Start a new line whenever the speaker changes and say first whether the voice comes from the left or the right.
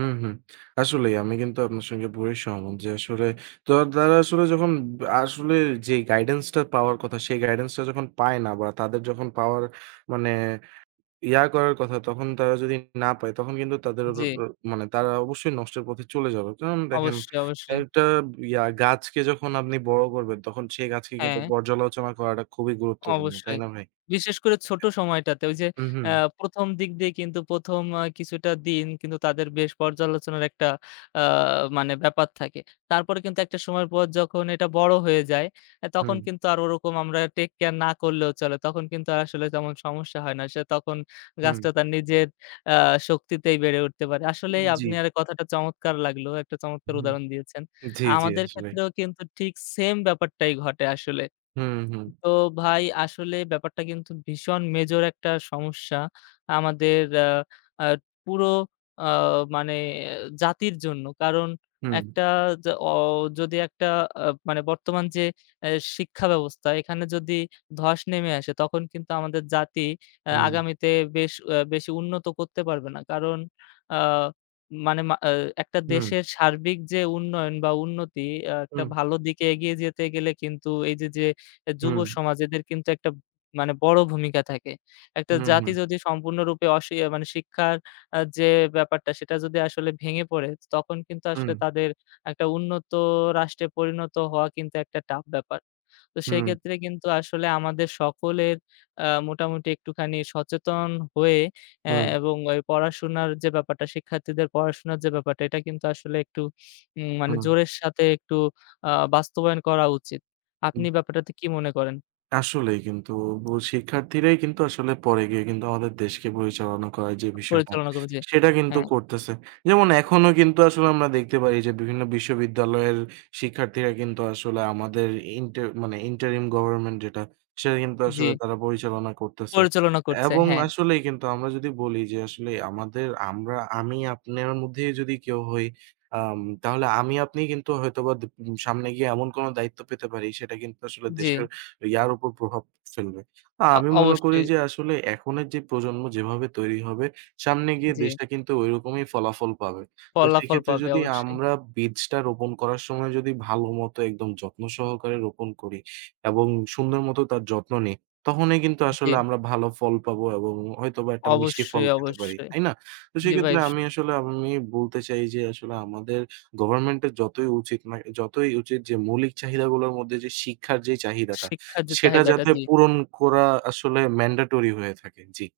right: হুম, হুম। আসলেই আমি কিন্তু আপনার সঙ্গে পুরোই সহমত যে আসলে, তো তারা আসলে যখন বা আসলে যেই গাইডেন্সটা পাওয়ার কথা সেই গাইডেন্সটা যখন পায় না বা তাদের যখন পাওয়ার মানে ইয়া করার কথা তখন, তারা যদি না পায় তখন কিন্তু তাদের র র
left: জি।
right: মানে তারা অবশ্যই নষ্টের পথে চলে যাবে। কারণ দেখেন
left: অবশ্যই, অবশ্যই।
right: একটা ইয়া গাছকে যখন আপনি বড় করবেন তখন সেই গাছকে কিন্তু
left: হ্যাঁ।
right: পর্যালোচনা করাটা খুবই গুরুত্বপূর্ণ। তাই
left: অবশ্যই।
right: না ভাই?
left: বিশেষ করে ছোটো সময়টাতে ঐ যে,
right: উহুম।
left: অ্যাঁ প্রথম দিক দিয়ে কিন্তু ১ম অ্যা কিছুটা দিন কিন্তু তাদের বেশ পর্যালোচনার একটা অ্যা মানে ব্যাপার থাকে। তারপরে কিন্তু একটা সময়ের পর যখন এটা বড় হয়ে যায়, অ্যা তখন
right: হুম।
left: কিন্তু আর ওরকম আমরা টেক কেয়ার না করলেও চলে। তখন কিন্তু আর আসলে তেমন সমস্যা হয় না। সে তখন
right: হুম।
left: গাছটা তার নিজের অ্যা শক্তিতেই বেড়ে উঠতে পারে।
right: উম
left: আসলেই
right: জি।
left: আপনার কথাটা চমৎকার লাগলো। একটা চমৎকার
right: হুম।
left: উদাহরণ দিয়েছেন।
right: জি, জি
left: আমাদের
right: আসলেই।
left: ক্ষেত্রেও কিন্তু ঠিক same ব্যাপারটাই ঘটে আসলে।
right: হুম, হুম।
left: তো ভাই, আসলে ব্যাপারটা কিন্তু ভীষণ major একটা সমস্যা। আমাদের অ্যা অ্যা পুরো অ মানে জাতির জন্য। কারণ
right: হুম।
left: একটা জ অ যদি একটা অ্যা মানে বর্তমান যে অ্যা শিক্ষা ব্যবস্থা, এখানে যদি ধস নেমে আসে তখন কিন্তু আমাদের জাতি অ্যা
right: হুম।
left: আগামীতে বেশ অ্যা বেশি উন্নত করতে পারবে না। কারণ আ মানে মা এ একটা
right: হুম।
left: দেশের সার্বিক যে উন্নয়ন বা উন্নতি, অ্যা একটা
right: হুম।
left: ভালো দিকে এগিয়ে যেতে গেলে কিন্তু এই যে, যে এ যুব
right: হুম।
left: সমাজ এদের কিন্তু একটা মানে বড় ভূমিকা থাকে। একটা জাতি
right: উহুম।
left: যদি সম্পূর্ণরূপে অশি আ মানে শিক্ষার অ্যা যে ব্যাপারটা সেটা যদি আসলে ভেঙে পড়ে, তখন কিন্তু আসলে
right: হুম।
left: তাদের একটা উন্নত রাষ্ট্রে পরিণত হওয়া কিন্তু একটা tough ব্যাপার। তো
right: হুম।
left: সেইক্ষেত্রে কিন্তু আসলে আমাদের সকলের অ্যা মোটামুটি একটুখানি সচেতন হয়ে অ্যা
right: হুম।
left: এবং ওই পড়াশোনার যে ব্যাপারটা, শিক্ষার্থীদের পড়াশোনার যে ব্যাপারটা এটা কিন্তু আসলে একটু উম মানে
right: হুম।
left: জোরের সাথে একটু আ বাস্তবায়ন করা উচিত। আপনি ব্যাপারটাতে কি মনে করেন?
right: আসলেই কিন্তু বু শিক্ষার্থীরাই কিন্তু আসলে পরে গিয়ে কিন্তু আমাদের দেশকে পরিচালনা করার যে বিষয়টা,
left: পরিচালনা করবে, জি।
right: সেটা কিন্তু
left: হ্যাঁ।
right: করতেছে। যেমন এখনও কিন্তু আসলে আমরা দেখতে পারি যে বিভিন্ন বিশ্ববিদ্যালয়ের শিক্ষার্থীরা কিন্তু আসলে আমাদের ইন্টার মানে ইন্টারিম গভর্নমেন্ট যেটা, সেটা কিন্তু আসলে
left: জি।
right: তারা পরিচালনা করতেছে।
left: পরিচালনা করছে,
right: এবং
left: হ্যাঁ।
right: আসলেই কিন্তু আমরা যদি বলি যে আসলেই আমাদের আমরা, আমি আপনের মধ্যেই যদি কেউ হই আম তাহলে আমি আপনি কিন্তু হয়তোবা দু উম সামনে গিয়ে এমন কোন দায়িত্ব পেতে পারি সেটা কিন্তু আসলে দেশের
left: জি।
right: ইয়ার উপর প্রভাব ফেলবে। আ
left: অ
right: আমি মনে করি
left: অবশ্যই।
right: যে আসলে এখনের যে প্রজন্ম যেভাবে তৈরি হবে, সামনে গিয়ে
left: জি।
right: দেশটা কিন্তু ওই রকমই ফলাফল পাবে। তো
left: ফলাফল
right: সেক্ষেত্রে
left: পাবে
right: যদি
left: অবশ্যই।
right: আমরা বীজটা রোপণ করার সময় যদি ভালোমতো একদম যত্ন সহকারে রোপণ করি এবং সুন্দর মতো তার যত্ন নেই, তখনই কিন্তু আসলে
left: জি।
right: আমরা ভালো ফল পাব এবং হয়তোবা একটা মিষ্টি ফল
left: অবশ্যই,
right: পেতে পারি,
left: অবশ্যই।
right: তাই না? তো
left: জি ভাই
right: সেক্ষেত্রে
left: স
right: আমি আসলে আমি বলতে চাই যে আসলে আমাদের গভর্নমেন্টের যতই উচিত না যতই উচিত যে মৌলিক চাহিদাগুলোর মধ্যে যে শিক্ষার যেই চাহিদাটা,
left: শিক্ষার যে
right: সেটা
left: চাহিদাটা,
right: যাতে
left: জি।
right: পূরণ করা আসলে ম্যান্ডেটরি হয়ে থাকে। জি।